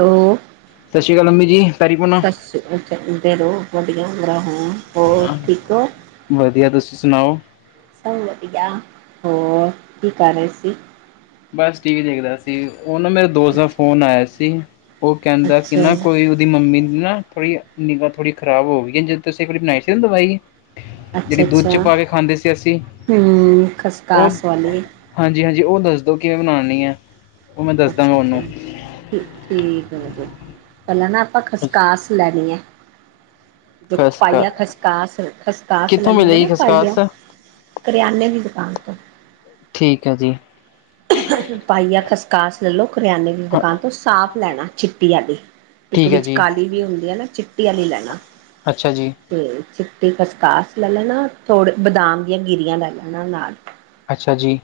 Hello. ਸਸ਼੍ਰੀ ਕਾਲ ਅੰਮੀ ਜੀ। ਪੈਰੀ ਪੁਣਾ ਸਸ਼੍ਰੀ ਕਾਲ, [unintelligible] ਹੋਰ ਵਦੀਆ ਹੋਰ ਠੀਕ ਓ? ਵਦੀਆ ਤੁਸੀਂ ਸੁਣਾਓ? ਸਬ ਵਦੀਆ ਹੋਰ ਕੀ ਕਰ ਰਏ ਸੀ? ਬਸ ਟੀ ਵੀ ਦੇਖਦਾ ਸੀ ਓਨੂੰ ਮੇਰੇ ਦੋਸਤ ਦਾ ਅੱਛਾ ਫੋਨ ਆਏਆ ਸੀ ਓ ਕੈਂਦਾ ਕਿ ਅੱਛਾ ਨਾ ਕੋਈ ਮੰਮੀ ਦੀ ਨਾ ਥੋੜੀ ਲੀਵਰ ਥੋੜੀ ਖਰਾਬ ਹੋ ਗਈ ਐ ਜੋ ਤੁਸੀਂ ਘਰੇ ਬਣਾਈ ਸੀ ਨਾ ਦਵਾਈ ਅੱਛਾ ਜੇੜੀ ਦੁੱਧ ਅੱਛਾ ਚ ਪਾ ਕੇ ਖਾਂਦੇ ਸੀ ਅਸੀਂ ਹਮ ਓ ਖਸਕਾਸ ਵਾਲੀ ਹਾਂਜੀ, ਹਾਂਜੀ ਓ ਦੱਸ ਦੋ ਕਿਵੇਂ ਬਨਾਨੀ ਐ? ਅੱਛਾ, ਅੱਛਾ ਠੀ ਠੀਕ ਹੈ ਵਦੀਆ ਪੈਲਾਂ ਨਾ ਖਸਕਾਸ ਲੈਣੀ ਐ। ਖਸਖਾ ਪਾਈਆ ਖਸਕਾਸ, ਖਸਕਾਸ ਲੈ ਕਿੱਥੋਂ ਲੂ ਗੇ ਮਿਲੇਗੀ ਨਾ ਪਾਈਆ। ਖਸਖਾਸ ਕਰਿਆਨੇ ਦੀ ਦੁਕਾਨ ਤੋਂ। ਠੀਕ ਐ ਜੀ। ਪਾਈਆ ਖਸਕਾਸ ਲੈ ਲੋ ਕਰਿਆਨੇ ਦੀ ਹਾਂ ਦੁਕਾਨ ਤੋਂ ਸਾਫ਼ ਲੈਣਾ ਚਿੱਟੀ ਆਲੀ। ਇੱਕ ਠੀਕ ਹੈ ਵਿੱਚ ਜੀ ਕਾਲੀ ਵੀ ਹੁੰਦੀ ਆ ਨਾ ਚਿੱਟੀ ਆਲੀ ਲੈਣਾ। ਅੱਛਾ ਜੀ। ਤੇ ਚਿੱਟੀ ਖਸਕਾਸ ਲੈ ਲੈਣਾ ਥੋੜ੍ਹੇ ਬਦਾਮ ਦੀਆਂ ਗਿਰੀਆਂ ਲੈ ਲੈਣਾ ਨਾਲ। ਅੱਛਾ ਜੀ।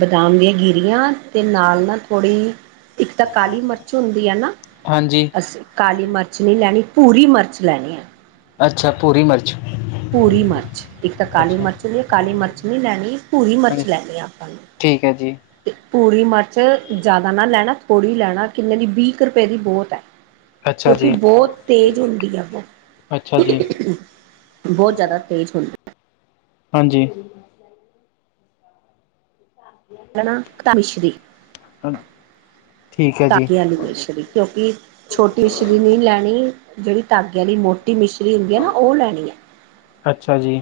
ਬਦਾਮ ਦੀਆ ਗੀਰੀਆਂ ਤੇ ਨਾਲ ਨਾ ਥੋੜ੍ਹੀ ਇੱਕ ਤਾ ਕਾਲੀ ਮਰਚ ਹੁੰਦੀ ਐ ਨਾ ਹਾਂਜੀ ਅਸੀ ਕਾਲੀ ਮਰਚ ਨਈ ਲੈਣੀ ਭੂਰੀ ਮਰਚ ਲੈਣੀ ਐ। ਅੱਛਾ ਭੂਰੀ ਮਰਚ। ਭੂਰੀ ਮਰਚ ਇੱਕ ਤਾਂ ਕਾਲੀ ਮਰਚ ਨੀ ਕਾਲੀ ਮਰਚ ਨੀ ਲੈਣੀ ਭੂਰੀ ਹਾਂਜੀ ਮਰਚ ਲੈਣੀ ਆ ਆਪਾਂ ਨੂੰ। ਠੀਕ ਐ ਜੀ। ਤੇ ਭੂਰੀ ਮਰਚ ਜ਼ਿਆਦਾ ਨਾ ਲੈਣਾ ਥੋੜ੍ਹੀ ਲੈਣਾ ਕਿੰਨੇ ਦੀ ਵੀਹ ਕ ਰੁਪਏ ਦੀ ਬੌਤ ਐ। ਅੱਛਾ ਕਿਉਂਕਿ ਜੀ, ਬੌਤ ਤੇਜ਼ ਹੁੰਦੀ ਆ ਵੋ ਅੱਛਾ ਜੀ, ਬੌਤ ਜ਼ਿਆਦਾ ਤੇਜ਼ ਹੁੰਦੀ ਹਾਂਜੀ। ਨਾ ਤਾ ਮਿਸ਼ਰੀ ਠੀਕ ਹੈ ਜੀ, ਧਾਗੇ ਆਲੀ ਮਿਸ਼ਰੀ ਕਿਉਂਕਿ ਛੋਟੀ ਮਿਸ਼ਰੀ ਨਈ ਲੈਣੀ ਜੇੜੀ ਧਾਗੇ ਆਲੀ ਮੋ ਟੀ ਮਿਸ਼ਰੀ ਹੁੰਦੀ ਐ ਨਾ ਓ ਲੈਣੀ ਐ। ਅੱਛਾ ਜੀ।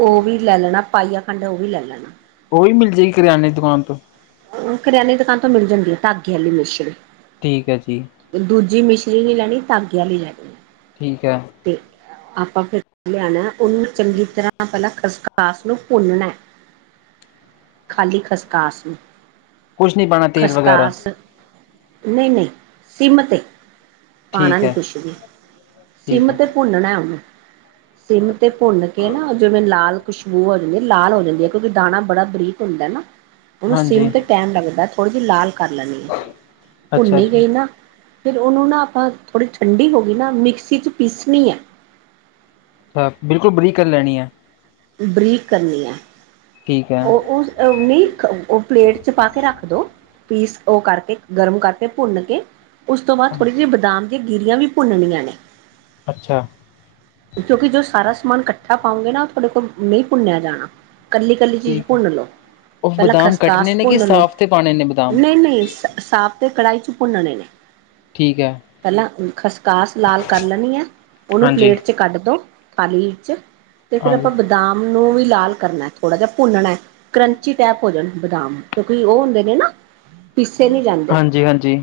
ਓ ਵੀ ਲੈ ਲੈਣਾ ਪਾਈਆ ਖੰਡ ਓ ਵੀ ਲੈ ਲੈਣਾ। ਓ ਵੀ ਮਿਲ ਜੇਗੀ ਕਰਿਆਨੇ ਦੀ ਦੁਕਾਨ ਤੋਂ? ਕਰਿਆਨੇ ਦੁਕਾਨ ਤੋਂ ਮਿਲ ਜਾਂਦੀ ਐ ਧਾਗੇ ਆਲੀ ਮਿਸ਼ਰੀ। ਠੀਕ ਐ ਜੀ। ਦੂਜੀ ਮਿਸ਼ਰੀ ਨੀ ਲੈਣੀ ਧਾਗੇ ਆਲੀ ਲੈਣੀ ਐ। ਠੀਕ ਐ। ਤੇ ਆਪਾਂ ਫੇਰ ਲਿਆਣਾ ਉਨੂੰ ਚੰਗੀ ਤਰ੍ਹਾਂ ਪੈਲਾਂ ਖਸਕਾਸ ਨੂੰ ਭੁੰਨਣੈ। ਖਾਲੀ ਖਸਕਾਸ ਨੂੰ। ਕੁਛ ਨਹੀਂ ਪਾਉਣਾ ਤੇਲ ਵਗੈਰਾ, ਖਸਕਾਸ ਨਈ ਨਈ ਸਿਮ ਤੇ ਪਾਣਾ ਠੀਕ ਨੀ ਹੈ, ਕੁਛ ਵੀ ਠੀਕ ਸਿਮ ਹੈ, ਤੇ ਭੁੰਨਣਾ ਏ ਉਨੂੰ ਸਿਮ ਤੇ ਭੁੰਨ ਕੇ ਨਾ ਜਿਵੇਂ ਲਾਲ ਖੁਸ਼ਬੂ ਹੋ ਜਾਂਦੀ ਐ ਲਾਲ ਹੋ ਜਾਂਦੀ ਐ ਕਿਉਂਕਿ ਦਾਣਾ ਬੜਾ ਬਰੀਕ ਹੁੰਦਾ ਏ ਨਾ। ਉਨੂੰ ਸਿਮ ਹਾਂਜੀ, ਤੇ ਟੈਮ ਲੱਗਦਾ ਥੋੜੀ ਜਿ ਲਾਲ ਕਰ ਲੈਣੀ ਐ ਅੱਛਾ ਭੁੰਨੀ ਜੀ। ਗਈ ਨਾ ਫੇਰ ਉਨੂੰ ਨਾ ਆਪਾਂ ਥੋੜ੍ਹੀ ਠੰਡੀ ਹੋ ਗਈ ਨਾ ਮਿਕਸੀ ਚ ਪੀਸਣੀ ਐ। ਆ ਬਿਲਕੁਲ ਬਰੀਕ ਕਰ ਲੈਣੀ ਐ? ਬਰੀਕ ਕਰਨੀ ਐ। ਠੀਕ ਐ। ਓ ਉਸ ਅ ਨੀ ਓ ਪਲੇਟ ਚ ਪਾ ਕੇ ਰੱਖਦੋ। ਪੀਸ ਓ ਕਰਕੇ ਗਰਮ ਕਰਕੇ ਭੁੰਨ ਕੇ ਉਸ ਤੋਂ ਬਾਅਦ ਥੋੜ੍ਹੀ ਜੀ ਬਾਦਾਮ ਦੀ ਗਿਰੀਆਂ ਵੀ ਭੁੰਨਣੀਆਂ ਨੇ। ਅੱਛਾ। ਕਿਉਂਕਿ ਜੋ ਸਾਰਾ ਸਮਾਨ ਕੱਠਾ ਪਾਉਂਗੇ ਨਾ, ਓ ਥੋਡੇ ਕੋਲ ਨਈਂ ਭੁੰਨਿਆ ਜਾਣਾ ਕੱਲੀ-ਕੱਲੀ ਚੀਜ਼ ਠੀਕ ਹੈ। ਭੁੰਨ ਲੋ, ਉਹ ਪੈਲਾਂ ਬਦਾਮ ਕੱਟਣੇ ਖਸਕਾਸ ਨੇ ਕਿ ਭੁੰਨ ਲੋ, ਸਾਫ਼ ਤੇ ਪਾਉਣੇ ਨੇ ਬਦਾਮ, ਨਈਂ ਨਈਂ ਸਾ ਸਾਫ਼ ਤੇ ਕੜਾਈ ਚ ਭੁੰਨਣੇ ਨੇ। ਠੀਕ ਐ। ਪੈਲਾਂ ਖਸਕਾਸ ਲਾਲ ਕਰ ਲੈਣੀ ਐ, ਓਨੂੰ ਹਾਂਜੀ। ਪਲੇਟ ਚ ਕੱਢ ਦੋ ਥਾਲੀ ਵਿੱਚ ਤੇ ਫੇਰ ਹਾਂਜੀ, ਆਪਾਂ ਬਾਦਾਮ ਨੂੰ ਵੀ ਲਾਲ ਕਰਨਾ, ਥੋੜ੍ਹਾ ਜਿਆ ਭੁੰਨਣਾ। ਕਰੰਚੀ ਟੈਇਪ ਹੋੋਜਨ ਬਾਦਾਮ ਕਿਉਂਕਿ ਓ ਹੁੰਦੇ ਨੇ ਨਾ ਪੀਸੇ ਨਈਂ ਜਾਂਦੇ। ਹਾਂਜੀ, ਹਾਂਜੀ,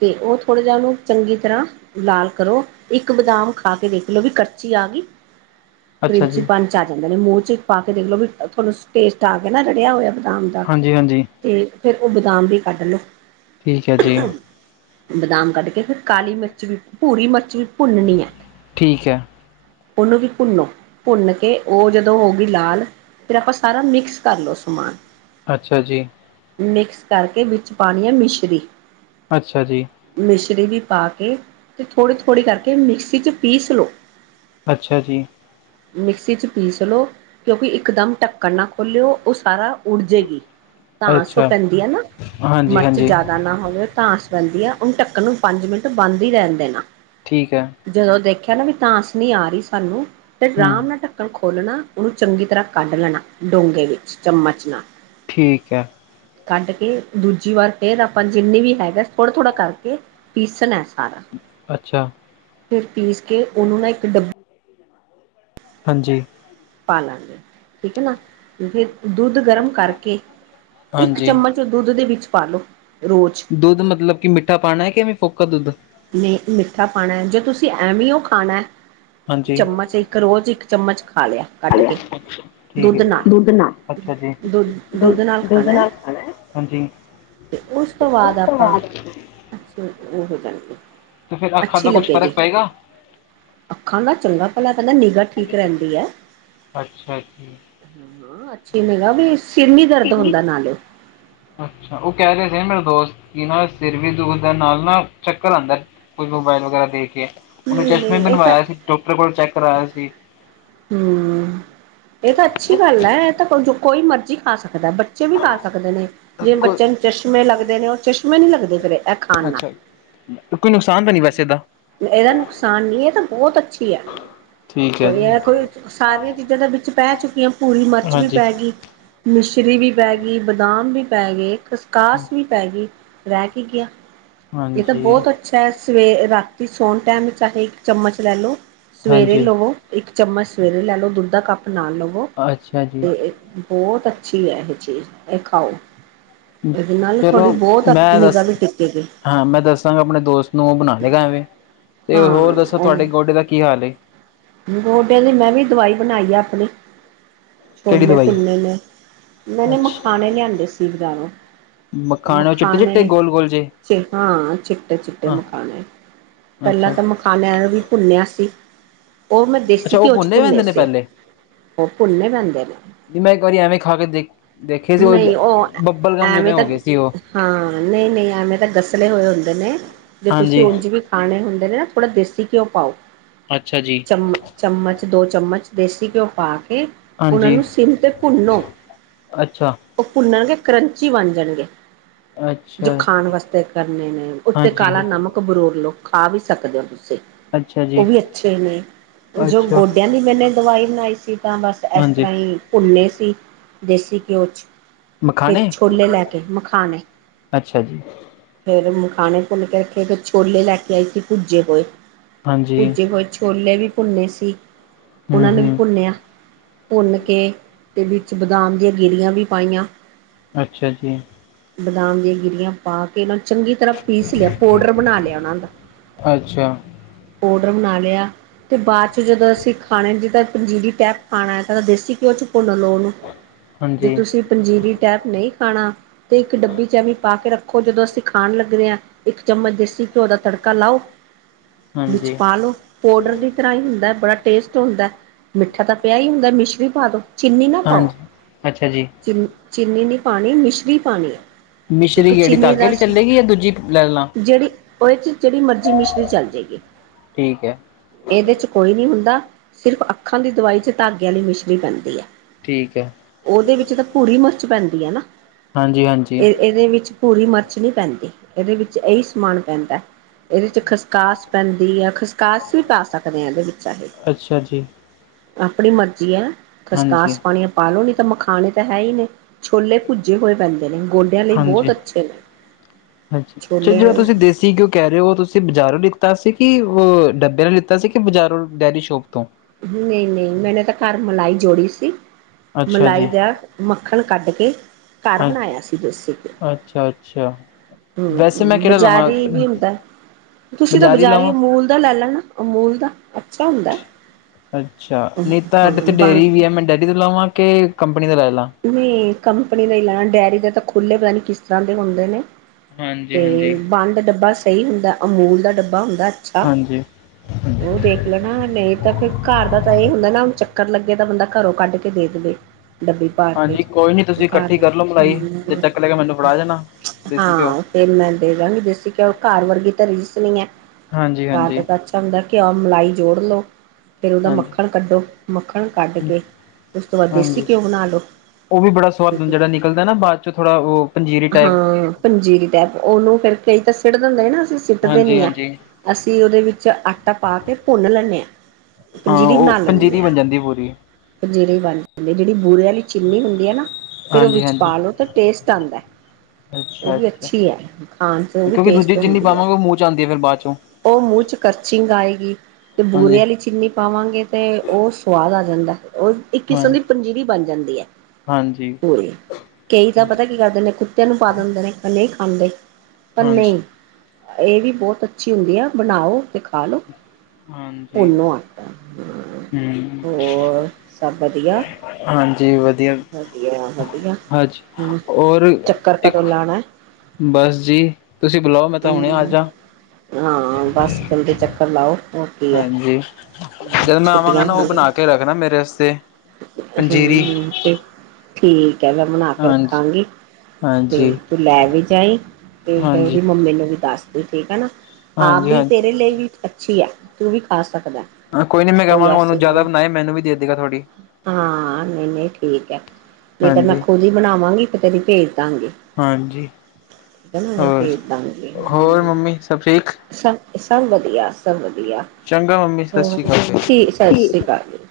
ਤੇ ਓ ਥੋੜ੍ਹਾ ਜਿਆ ਓਨੂੰ ਚੰਗੀ ਤਰ੍ਹਾਂ ਲਾਲ ਕਰੋ, ਇੱਕ ਬਦਾਮ ਖਾ ਕੇ ਦੇਖ ਦੇਖਲੋ ਵੀ ਕਰਚੀ ਆ ਗਈ, ਅੱਛਾ ਕਰੰਚੀ ਜੀ, ਪਣ ਚ ਆ ਜਾਂਦੇ ਨਾ ਮੂੰਹ ਵਿੱਚ ਚ ਪਾ ਕੇ ਦੇਖਲੋ ਵੀ ਟੇਸਟ ਆ ਗਿਆ ਨਾ ਰੜਿਆ ਹੋਇਆ ਬਾਦਾਮ ਹਾਂਜੀ ਹਾਂਜੀ। ਤੇ ਫੇਰ ਉਹ ਬਾਦਾਮ ਵੀ ਕੱਢ ਲੇ। ਠੀਕ ਐ ਜੀ। ਬਾਦਾਮ ਕੱਢ ਕੇ ਫੇਰ ਕਾਲੀ ਮਿਰਚ ਵੀ, ਭੂਰੀ ਮਿਰਚ ਵੀ ਭੁੰਨਣੀ ਐ। ਠੀਕ ਹੈ, ਓਨੂੰ ਵੀ ਭੁੰਨੋ, ਭੁੰਨ ਕੇ ਓ ਜਦੋਂ ਹੋਗੀ ਲਾਲ ਫੇਰ ਆਪਾਂ ਸਾਰਾ ਮਿਕਸ ਕਰ ਲੋ ਸਮਾਨ। ਅੱਛਾ ਜੀ। ਮਿਕਸ ਕਰਕੇ ਵਿੱਚ ਪਾਣੀ ਐ ਮਿਸ਼ਰੀ। ਅੱਛਾ ਜੀ। ਮਿਸ਼ਰੀ ਵੀ ਪਾ ਕੇ ਤੇ ਥੋੜ੍ਹੀ-ਥੋੜ੍ਹੀ ਕਰਕੇ ਮਿਕਸੀ ਚ ਪੀਸ ਲੋ। ਅੱਛਾ ਜੀ। ਮਿਕਸੀ ਚ ਪੀਸ ਲੋ ਕਿਉਂਕਿ ਇੱਕਦਮ ਢੱਕਣ ਨਾ ਖੋਲ੍ਹਿਓ, ਓ ਸਾਰਾ ਉੱਡ ਜੇਗੀ। ਤਾਂਸ ਓ ਅੱਛਾ ਪੈਂਦੀ ਐ ਨਾ, ਮਿਰਚ ਹਾਂਜੀ-ਹਾਂਜੀ ਜਿਆਦਾ ਨਾ ਹੋਵੇ। ਤਾਂਸ ਰੈਂਦੀ ਐ। ਉਨੂੰ ਢੱਕਣ ਨੂੰ ਪੰਜ ਮਿੰਟ ਬੰਦ ਈ ਰੈਣ ਦੇਣਾ। ਠੀਕ ਐ। ਜਦੋਂ ਦੇਖਿਆ ਨਾ ਵੀ ਤਾਂਸ ਨੀਂ ਆ ਰੀ ਸਾਨੂੰ। ਤੇ ਹੂੰ ਰਾਮ ਨਾਂ ਢੱਕਣ ਖੋਲਣਾ ਉਨੂੰ ਚੰਗੀ ਤਰ੍ਹਾਂ ਕੱਢ ਲੈਣਾ ਡੋਂਗੇੇ ਵਿੱਚ, ਚਮਚ ਨਾਲ। ਠੀਕ ਐ। ਕੱਢ ਕੇ ਦੂਜੀ ਵਾਰ ਫੇਰ ਆਪਾਂ ਜਿੰਨੀ ਵੀ ਹੈਗਾ ਥੋੜ੍ਹਾ-ਥੋੜ੍ਹਾ ਕਰਕੇ ਪੀਸਣਾਂ ਐ ਸਾਰਾ। ਅੱਛਾ। ਫਿਰ ਪੀਸ ਕੇ ਓਨੂੰ ਨਾ ਇੱਕ ਡੱਬ ਹਾਂਜੀ। ਪਾ ਲਾਂਗੇ। ਠੀਕ ਐ ਨਾ, ਫਿਰ ਦੁੱਧ ਗਰਮ ਕਰਕੇ ਇੱਕ ਹਾਂਜੀ, ਚਮਚ ਤੇ ਦੁੱਧ ਦੇ ਵਿੱਚ ਪਾਲੋ, ਰੋਜ਼। ਦੁੱਧ ਮਤਲਬ ਕਿ ਮਿੱਠਾ ਪਾਣਾ ਕੇ ਫੋਕਾ ਦੁੱਧ? ਨਈਂ, ਮਿੱਠਾ ਪਾਣਾ, ਜੇ ਤੁਸੀਂ ਐਵੇਂ ਓ ਖਾਣਾ ਹਾਂਜੀ। ਚਮਚ ਇੱਕ ਰੋਜ਼ ਇੱਕ ਚਮਚ ਖਾ ਲਿਆ, ਕੱਢ ਕੇ ਠੀਕ ਹੈ, ਦੁੱਧ ਨਾ। ਨਾਲ। ਅੱਛਾ ਜੀ। ਦੁੱਧ, ਦੁੱਧ ਨਾਲ ਖਾਣਾ। ਤੇ ਉਸ ਤੋਂ ਬਾਅਦ ਆਪਾਂ ਅੱਛਾ, ਓਦੇ ਕਰਕੇ। ਤੇ ਫੇਰ ਅੱਖਾਂ ਅੱਛੀ ਦਾ ਕੁਛ ਲੱਗੇਗੀ। ਫ਼ਰਕ ਪਏਗਾ, ਅੱਖਾਂ ਦਾ ਚੰਗਾ ਭਲਾ ਕੈਂਦੇ ਨਿਗਾਅ ਠੀਕ ਰੈਂਦੀ ਐ। ਹਂ। ਅੱਛੇ ਨਿਗਾਅ ਵੀ। ਸਿਰ ਨੀਂ ਦਰਦ ਚੰਗੀ ਹੁੰਦਾ ਤਰ੍ਹਾਂ ਨਾਲ। ਅੱਛਾ, ਓ ਕੈ ਰਹੇ ਸੀ ਮੇਰਾ ਦੋਸਤ ਕਿ ਨਾ ਸਿਰ ਵੀ ਦੁੱਖ ਦਾ ਨਾਲ ਨਾ ਚੱਕਰ ਆਂਦਾ। ਕੁਝ ਮੋਬਾਇਲ ਵਗੈਰਾ ਦੇਖ ਕੇ। ਉਹਨੇ ਨਹੀਂ ਚਸ਼ਮੇ ਨਹੀਂ ਇਹ ਤਾਂ ਬਣਵਾਇਆ ਸੀ। ਡਾਕਟਰ ਕੋਲ ਚੈੱਕ ਕਰਵਾਇਆ ਸੀ। ਹੂੰ, ਏ ਤਾਂ ਅੱਛੀ ਗੱਲ ਐ ਏ ਤਾਂ ਕੋਈ ਕੋਈ ਮਰਜੀ ਖਾ ਸਕਦਾ। ਬੱਚੇ ਵੀ ਖਾ ਸਕਦੇ ਨੇ। ਜਿਵੇਂ ਕੋਈ ਬੱਚਿਆਂ ਨੂੰ ਚਸ਼ਮੇ ਲੱਗਦੇ ਨੇ ਓ ਚਸ਼ਮੇ ਨੀ ਲੱਗਦੇ ਫਿਰ ਏ ਖਾਣ ਨਾਲ। ਅੱਛਾ ਕੋਈ ਨੁਕਸਾਨ ਤਾਂ ਨਹੀਂ ਵੈਸੇ ਇਹਦਾ? ਏਦਾ ਨੁਕਸਾਨ ਨੀ ਏ ਤਾਂ ਬਹੁਤ ਅੱਛੀ ਐ ਠੀਕ ਹੈ ਕੋਈ ਜੀ। ਏ ਸਾਰੀਆਂ ਚੀਜ਼ਾਂ ਦੇ ਵਿੱਚ ਪੈ ਚੁੱਕੀਆਂ। ਭੂਰੀ ਮਿਰਚ ਵੀ ਹਾਂਜੀ। ਪੈ ਗੀ। ਮਿਸ਼ਰੀ ਵੀ ਪੈ ਗੀ। ਬਦਾਮ ਵੀ ਪੈ ਗੇ ਖਸ ਕਾਸ ਵੀ ਪੈ ਗੀ ਰਹਿ ਕੀ ਗਿਆ? ਇਹ ਤਾਂ ਹਾਂਜੀ, ਬੋਤ ਅੱਛਾ, ਸਵੇ ਰਾਤੀ ਸੌਣ ਟਾਈਮ ਚਾਹੇ ਇੱਕ ਚਮਚ ਲੈ ਲੋ ਸਵੇਰੇ ਹਾਂਜੀ, ਲਵੋ ਇੱਕ ਚਮਚ ਸਵੇਰੇ ਲੈ ਲੋ ਦੁੱਧਾ ਕੱਪ ਨਾਲ ਲਵੋ ਅੱਛਾ ਜੀ। ਤੇ ਬੋਤ ਅੱਛੀ ਐ ਇਹ ਚੀਜ਼ ਏ ਖਾਓ। ਏਦੇ ਨਾਲ ਥੋਡੀ ਚਲੋ ਬੋਤ ਅ ਮੈਂ ਨਿਗਾਹ ਦੱਸ ਵੀ ਟਿੱ ਹਾਂ, ਮੈਂ ਦੱਸਾਂਗਾ ਆਪਣੇ ਦੋਸਤ ਨੂੰ ਓ ਬਣਾ ਲੇਗਾ ਐਵੇਂ। ਤੇ ਹਾਂ ਹੋਰ ਦੱਸੋ ਤੁਹਾਡੇ ਗੋਡੇ ਦਾ ਕੀ ਹਾਲ ਏ? ਗੋਡੇ ਦੀ ਮੈਂ ਵੀ ਦਵਾਈ ਬਣਾਈ ਆ ਆਪਣੀ। ਕਿਹੜੀ ਛੋਲੇ ਦਵਾਈ? ਭੁੰਨੇ ਨੇ। ਮੈਨੇ ਅੱਛਾ, ਮਖਾਣੇ ਲਿਆਂਦੇ ਸੀ ਬਜਾਰੋ। ਉਹ ਚਿੱਟੇ-ਚਿੱਟੇ ਮਖਾਣੇ, ਗੋਲ-ਗੋਲ ਜੇ? ਹਾਂ ਚਿੱਟੇ ਚਿੱਟੇ ਹਾਂ, ਮਖਾਣੇ। ਅੱਛਾ। ਖਾਣੇ ਆਲਾ ਵੀ ਭੁੰਨਿਆ ਸੀ। ਓ ਮੈਂ ਦੇਸੀ ਅੱਛਾ ਉਹ ਘਿਓ ਚ ਭੁੰਨੇ ਰਹਿੰਦੇ ਨੇ ਸੀ। ਪਹਿਲੇ? ਉਹ ਭੁੰਨੇ ਪੈਂਦੇ ਨੇ। ਮੈਂ ਇੱਕ ਵਾਰੀ ਐਵੇਂ ਖਾ ਕੇ ਦੇਖ ਦੇਖੇ ਸੀ ਓ ਨਹੀਂ ਉਹ ਬੱਬਲ ਗਾਮ ਜਿਵੇਂ ਐਵੇਂ ਤਾਂ ਹੋਗੇ ਸੀ ਓ। ਹਾਂ, ਨਈ ਨਈ ਐਵੇਂ ਤਾਂ ਗਸਲੇ ਹੋਏ ਹੁੰਦੇ ਨੇ ਜੇ ਤੁਸੀਂ ਹਾਂਜੀ। ਉਂਝ ਵੀ ਖਾਣੇ ਹੁੰਦੇ ਨੇ ਨਾ ਥੋੜ੍ਹਾ ਦੇਸੀ ਘਿਓ ਪਾਓ। ਅੱਛਾ ਜੀ। ਚਮ ਚਮਚ ਦੋ ਚਮਚ ਦੇਸੀ ਘਿਓ ਪਾ ਕੇ ਓਨਾਂ ਹਾਂਜੀ ਨੂੰ ਸਿਮ ਤੇ ਭੁੰਨੋ, ਅੱਛਾ ਓ ਭੁੰਨਣਗੇ ਕਰੰਚੀ ਬਣ ਜਾਨਗੇ। ਅੱਛਾ ਜੋ ਖਾਣ ਵਾਸਤੇ ਕਰਨੇ ਨੇ ਉੱਤੇ ਹਾਂਜੀ ਕਾਲਾ ਨਮਕ ਬਰੂਰ ਲੋ। ਖਾ ਵੀ ਸਕਦੇ ਓ ਤੁਸੀਂ। ਅੱਛਾ ਜੀ। ਉਹ ਵੀ ਅੱਛੇ ਜੋ ਅੱਛਾ ਗੋਡਿਆਂ ਲਈ ਮੈਨੇ ਦਵਾਈ ਬਣਾਈ ਸੀ, ਤਾਂ ਬਸ ਏਸ ਹਾਂਜੀ ਤਰ੍ਹਾਂ ਹੀ ਭੁੰਨੇ ਸੀ ਦੇਸੀ ਘਿਓ ਚ। ਤੇ ਮਖਾਣੇ ਛੋਲੇ ਲੈ ਕੇ ਮਖਾਣੇ ਅੱਛਾ ਜੀ ਫੇਰ ਮਖਾਣੇ ਭੁੰਨ ਕੇ ਰੱਖੇ, ਫੇਰ ਛੋਲੇ ਲੈ ਕੇ ਆਈ ਸੀ ਭੁੱਜੇ ਹੋਏ, ਹਾਂਜੀ ਭੁੱਜੇ ਹੋਏ ਛੋਲੇ ਵੀ ਭੁੰਨੇ ਸੀ, ਹੂੰ ਓਨਾਂ ਨੂੰ ਵੀ ਹੂੰ ਭੁੰਨਿਆ। ਭੁੰਨ ਕੇ, ਤੇ ਵਿੱਚ ਬਦਾਮ ਦੀਆਂ ਗਿਰੀਆਂ ਵੀ ਪਾਈਆਂ। ਅੱਛਾ ਜੀ। ਬਦਾਮ ਦੀਆ ਗਿਰੀਆਂ। ਪਾ ਕੇ ਇਨਾਂ ਨੂੰ ਚੰਗੀ ਤਰ੍ਹਾਂ ਪੀਸ ਲਿਆ ਪੋਡਰ ਬਣਾ ਲਿਆ ਓਨਾਂ ਦਾ। ਅੱਛਾ ਪੋਡਰ ਬਣਾ ਲਿਆ, ਤੇ ਬਾਂਚੋ ਜਦੋਂ ਅਸੀਂ ਖਾਣੇ ਜਿੱਦਾਂ ਪੰਜੀਰੀ ਟੈਪ ਖਾਣਾ ਐ ਤਾਂ ਦੇਸੀ ਘਿਓ ਚ ਭੁੰਨ ਲੋ ਉਹਨੂੰ, ਜੇ ਹਾਂਜੀ ਤੁਸੀਂ ਪੰਜੀਰੀ ਟੈਪ ਨਹੀਂ ਖਾਣਾ ਤੇ ਇੱਕ ਡੱਬੀ ਚ ਐਵੀਂ ਪਾ ਕੇ ਰੱਖੋ। ਜਦੋਂ ਅਸੀਂ ਖਾਣ ਲੱਗਦੇ ਆ, ਇੱਕ ਚਮਚ ਦੇਸੀ ਘਿਓ ਦਾ ਤੜਕਾ ਲਾਓ ਵਿੱਚ ਹਾਂਜੀ ਪਾ ਲੋ ਪੋਡਰ ਦੀ ਤਰ੍ਹਾਂ ਈ ਹੁੰਦਾ ਬੜਾ ਟੇਸਟ ਹੁੰਦਾ। ਮਿੱਠਾ ਤਾਂ ਪਿਆ ਈ ਹੁੰਦਾ, ਮਿਸ਼ਰੀ ਪਾ ਦੋ, ਚੀਨੀ ਨਾ ਪਾਓ। ਹਾਂਜੀ ਅੱਛਾ ਜੀ। ਚੀਨੀ ਨਈ ਪਾਨੀ, ਮਿਸ਼ਰੀ ਪਾਣੀ ਏ। ਤੁ ਮਿਸ਼ਰੀ ਕਿਹੜੀ ਚੀਨੀ ਧਾਗੇ ਆਲੀ ਦੱਸ, ਚੱਲੇਗੀ ਜਾਂ ਦੂਜੀ ਲੈ ਲਾਂ ਜਿਹੜੀ ਉਹ ਚ ਜਿਹੜੀ ਮਰਜ਼ੀ ਮਿਸ਼ਰੀ ਚੱਲ ਜਾਏਗੀ ਗਈ। ਹ [inaudible] ਠੀਕ ਹੈ। ਇਹਦੇ ਚ ਕੋਈ ਨਈ ਹੁੰਦਾ, ਸਿਰਫ਼ ਅੱਖਾਂ ਦੀ ਦਵਾਈ ਚ ਧਾਗੇ ਵਾਲੀ ਮਿਸ਼ਰੀ ਪੈਂਦੀ ਹੈ। ਠੀਕ ਹੈ। ਉਹਦੇ ਵਿੱਚ ਤਾਂ ਭੂਰੀ ਮਰਚ ਪੈਂਦੀ ਹੈ ਨਾ। ਹਾਂਜੀ, ਹਾਂਜੀ। ਇਹ ਇਹਦੇ ਵਿੱਚ ਭੂਰੀ ਮਰਚ ਨਈ ਪੈਂਦੀ। ਇਹਦੇ ਵਿੱਚ ਇਹੀ ਸਮਾਨ ਪੈਂਦਾ। ਇਹਦੇ ਚ ਖਸਕਾਸ ਪੈਂਦੀ ਹੈ। ਖਸਕਾਸ ਵੀ ਪਾ ਸਕਦੇ ਹਾਂ ਇਹਦੇ ਵਿੱਚ ਚਾਹੇ, ਅੱਛਾ ਜੀ ਆਪਣੀ ਮਰਜ਼ੀ ਹੈ। ਹਾਂਜੀ ਖਸਕਾਸ ਪਾਣੀ ਏ ਪਾ ਲੋ, ਨੀ ਤਾਂ ਮਖਾਣੇ ਤਾਂ ਹੈ ਹੀ ਨੇ, ਛੋਲੇ ਭੁੱਜੇ ਹੋਏ। ਗੋਡੀਆਂ ਲਈ ਬਹੁਤ ਹਾਂਜੀ ਅੱਛੇ ਨੇ, ਹਾਂਜੀ। ਚਲ ਛੋਲੇ। ਜਿਹੜਾ ਤੁਸੀਂ ਦੇਸੀ ਘਿਓ ਕਹਿ ਰਹੇ ਹੋ ਤੁਸੀਂ ਬਜ਼ਾਰੋਂ ਲਿੱਤਾ ਸੀ, ਕਿ ਉਹ ਡੱਬੇ ਆਲਾ ਲਿੱਤਾ ਸੀ, ਕਿ ਬਜ਼ਾਰੋਂ ਡੇਅਰੀ ਸ਼ੋਪ ਤੋਂ? ਨਹੀਂ ਨਹੀਂ, ਮੈਨੇ ਤਾਂ ਘਰ ਮਲਾਈ ਜੋੜੀ ਸੀ। ਅੱਛਾ ਮਲਾਈ ਜੀ ਦਾ ਮੱਖਣ ਕੱਢ ਕੇ ਘਰ ਬਣਾਇਆ ਸੀ ਦੇਸੀ ਘਿਉ। ਅੱਛਾ ਅੱਛਾ ਵੈਸੇ ਮੈਂ ਹੂ ਕਿਹੜਾ ਲਵਾਂ ਬਜ਼ਾਰੀ ਵੀ ਹੁੰਦਾ, ਤੁਸੀਂ ਤਾਂ ਬਜ਼ਾਰੀ ਅਮੂਲ ਦਾ ਲੈ ਲੈਣਾ। ਅਮੂਲ ਦਾ ਅੱਛਾ ਹੁੰਦਾ। ਅੱਛਾ, ਨਹੀਂ ਤਾਂ ਅਡ ਤੇ ਹਾਂ ਬਣ ਡੇਅਰੀ ਵੀ ਹੈ। ਮੈਂ ਡੇਅਰੀ ਤੋਂ ਲਵਾ ਕੇ ਕੰਪਨੀ ਦਾ ਲੈ ਲਾਂ। ਨੀ, ਕੰਪਨੀ ਦਾ ਹੀ ਲੈਣਾ। ਡੇਅਰੀ ਦੇ ਤਾਂ ਖੁੱਲ੍ਹੇ ਪਤਾ ਨੀ ਕਿਸ ਤਰ੍ਹਾਂ ਦੇ ਹੁੰਦੇ ਨੇ। ਹਾਂਜੀ ਤੇ ਹਾਂਜੀ। ਬੰਦ ਡੱਬਾ ਸਹੀ ਹੁੰਦਾ, ਅਮੂਲ ਦਾ ਡੱਬਾ ਹੁੰਦਾ। ਅੱਛਾ, ਹਾਂਜੀ ਉਹ ਦੇਖ ਲੈਣ। ਨਹੀਂ ਤਾਂ ਫਿਰ ਘਰ ਦਾ ਤਾਂ ਅਹੀ ਹੁੰਦਾ ਨਾ? ਹੁਣ ਚੱਕਰ ਲੱਗੇ ਤਾਂ ਬੰਦਾ ਘਰੋਂ ਕੱਢ ਕੇ ਦੇ ਦੇਵੇ ਡੱਬੀ। ਭਾਂਡੇ ਹਾਂਜੀ ਦੇ ਕੋਈ ਨੀ ਤੁਸੀਂ ਵਿੱਚ ਇਕੱਠੀ ਕਰ ਲਓ ਮਲਾਈ ਜੇ ਘਰਦੇ ਚੱਕ ਲੈ ਕੇ ਮੈਨੂੰ ਫੜਾ ਜਾਣਾ ਦੇਸੀ ਘਿਓ ਹਾਂ ਫਿਰ ਮੈਂ ਦੇ ਦਾਂਗੀ ਦੇਸੀ ਘਿਉ, ਘਰ ਵਰਗੀ ਤਾਂ ਰੀਸ ਨਹੀਂ ਹੈ। ਹਾਂਜੀ, ਹਾਂਜੀ। ਹਾ ਤਾਂ ਅੱਛਾ ਹੁੰਦਾ, ਘਿਉ-ਮਲਾਈ ਜੋੜ ਲੋ। ਫਿਰ ਉਹਦਾ ਹਾਂਜੀ ਮੱਖਣ ਕੱਢੋ, ਮੱਖਣ ਕੱਢ ਕੇ ਉਸ ਤੋ ਬਾਅਦ ਦੇਸੀ ਹਾਂਜੀ। ਘਿਓ ਬਣਾ ਲੳ। ਉਹ ਵੀ ਬੜਾ ਸੁਆਦ ਜਿਹੜਾ ਨਿਕਲਦਾ ਨਾ, ਬਾਅਦ ਚੋਂ ਥੋੜ੍ਹਾ ਉਹ ਪੰਜੀਰੀ ਟੈਪ। ਹਾਂ ਪੰਜੀਰੀ ਟੈਪ, ਉਹਨੂੰ ਫਿਰ ਕਈ ਤਾਂ ਸਿੱਟ ਦਿੰਦੇ ਨਾ ਅਸੀਂ ਸਿੱਟਦੇ ਹਾਂਜੀ ਨੀ ਆ। ਹਾਂਜੀ ਅਸੀਂ ਉਦੇ ਵਿੱਚ ਆਟਾ ਪਾ ਕੇ ਭੁੰਨ ਲੈਂਣੇ ਆ। ਹਾਂ ਪੰਜੀਰੀ ਉਹ ਬਣਾ ਲੈਂਣੇ ਪੰਜੀਰੀ ਆ। ਬਣ ਜਾਂਦੀ ਪੂਰੀ ਪੰਜੀਰੀ ਬਣ ਜਾਂਦੀ ਜਿੜੀ ਬੂੁਰੇ ਅਲੀ ਚੀਨੀ ਹੁੰਦੀ ਏ ਨਾ ਫੇਰ ਉਹ ਹਾਂਜੀ ਵਿੱਚ ਹਾਂਜੀ ਪਾ ਲਓ ਤੇ ਟੇਸਟ ਆਣਦਾ। ਉਹ ਅੱਛਾ ਵੀ ਅੱਛਾ ਅੱਛੀ ਹੈ ਖਾਣ 'ਚ ਉਹ ਵੀ ਕਿਉਂਕਿ ਟੇਸਟ ਦੂਜੀ ਜਿੰਨੀ ਹੁੰਦੀ ਹੈ। ਪਾਵਾਂਗੇ ਉਹ ਮੂੰਹ ਚ ਆਉਂਦੀ ਹੈ ਫਿਰ ਬਾਅਦ ਚੋਂ ਉਹ ਮੂੰਹ ਚ ਕਰਚਿੰਗ ਆਏਗੀ, ਤੇ ਹਾਂਜੀ ਬੂਰੇ ਅਲੀ ਚੀਨੀ ਪਾਵਾਂਗੇ ਤੇ ਉਕ ਸਵਾਦ ਆ ਜਾਦਾ ਉਹ ਇੱਕ ਕਿਸਮ ਹਾਂਜੀ ਦੀ ਪੰਜੀਰੀ ਬਣ ਜਾਂਦੀ ਏ। ਹਾਂਜੀ। ਕਈ ਤਾਂ ਪਤਾ ਕੀ ਕਰਦੇ ਨੇ ਕੁੱਤਿਆਂ ਨੂੰ ਪਾ ਦਂਦੇ ਨੇ ਨਈ ਖਾਂਦੇ। ਪਰ ਹਾਂਜੀ ਨਹੀਂ ਏ ਵੀ ਬਹੁਤ ਅੱਛੀ ਹੁੰਦੀ ਆ ਬਣਾਓ ਤੇ ਖਾ ਲਓ। ਹਾਂਜੀ ਭੁੰਨੋ ਆਟਾ ਹੂ। ਹੋਰ ਸਭ ਵਧੀਆ ਹਾਂਜੀ ਵਧੀਆ ਵਧੀਆ ਵਧੀਆ ਹਾਂਜੀ। ਹਮ ਔਰ ਚੱਕਰ ਇੱਕ ਕਦੋਂ ਲਾਣਾ ਬਸ ਜੀ ਤੁਸੀਂ ਬੁਲਾਓ ਮੈਂ ਤਾਂ ਹੁਣੇ ਆ ਹਮ ਜਾ। ਹਾਂ ਬਸ ਜਲਦੀ ਚਕਰ ਲਾੳ। ਹਾਂਜੀ, ਜਦ ਮੈਂ ਆਵਾਂਗਾ ਨਾ, ਓ ਬਣਾ ਕੇ ਰੱਖਣਾ ਮੇਰੇ ਅਸਤੇ। ਹਮ ਤੇ ਠੀਕ ਐ, ਮੈਂ ਬਨਾ ਕੇ ਹਾਂਜੀ ਰਖਾਂਗੀ। ਤੇ ਹਾਂਜੀ ਤੂੰ ਲੈ ਵੀ ਜਾਈ, ਤੇ ਹਾਂਜੀ ਓਦੀ ਮੰਮੀ ਨੂੰ ਵੀ ਦੱਸ ਤੇ ਠੀਕ ਏ ਨਾ, ਆਪ ਹਾਂਜੀ ਵੀ ਹਾਂਜੀ ਤੇਰੇ ਲਈ ਵੀ ਅੱਛੀ ਏ, ਤੂੰ ਵੀ ਖਾ ਸਕਦਾ। ਨੀ ਮੈਂ ਕੋਈ ਕਵਾਂਗਾ ਆਸੇ ਉਹਨੂੰ ਪਾ ਜ਼ਿਆਦਾ ਬਣਾਏ ਮੈਨੂੰ ਵੀ ਦੇ ਦੇਗਾ ਥੋੜ੍ਹੀ ਹਾਂ ਨਹੀਂ ਨਹੀਂ। ਠੀਕ ਹੈ, ਨਹੀਂ ਤੇ ਮੈਂ ਹਾਂਜੀ ਖੁਦ ਇ ਬਣਾਵਾਂਗੀ, ਫੇਰ ਤੇਨੂੰ ਪੇਜ ਦਾਂਗੀ। ਹਾਂਜੀ ਕਿਆ ਨਾ ਮੈਂ ਹੋਰ ਪੇਜ ਦਾਂਗੀ। ਹੋਰ ਮੰਮੀ ਸਭ ਠੀਕ ਸਭ-ਸਭ ਵਧੀਆ, ਸਭ ਵਧੀਆ, ਚੰਗਾ ਮੰਮੀ ਸਤਿ ਹਮ ਸ਼੍ਰੀ ਅਕਾਲ ਫਿਰ। ਠੀ ਠੀਕ ਸਾਸਰੀ ਕਾਲ ਜੀ।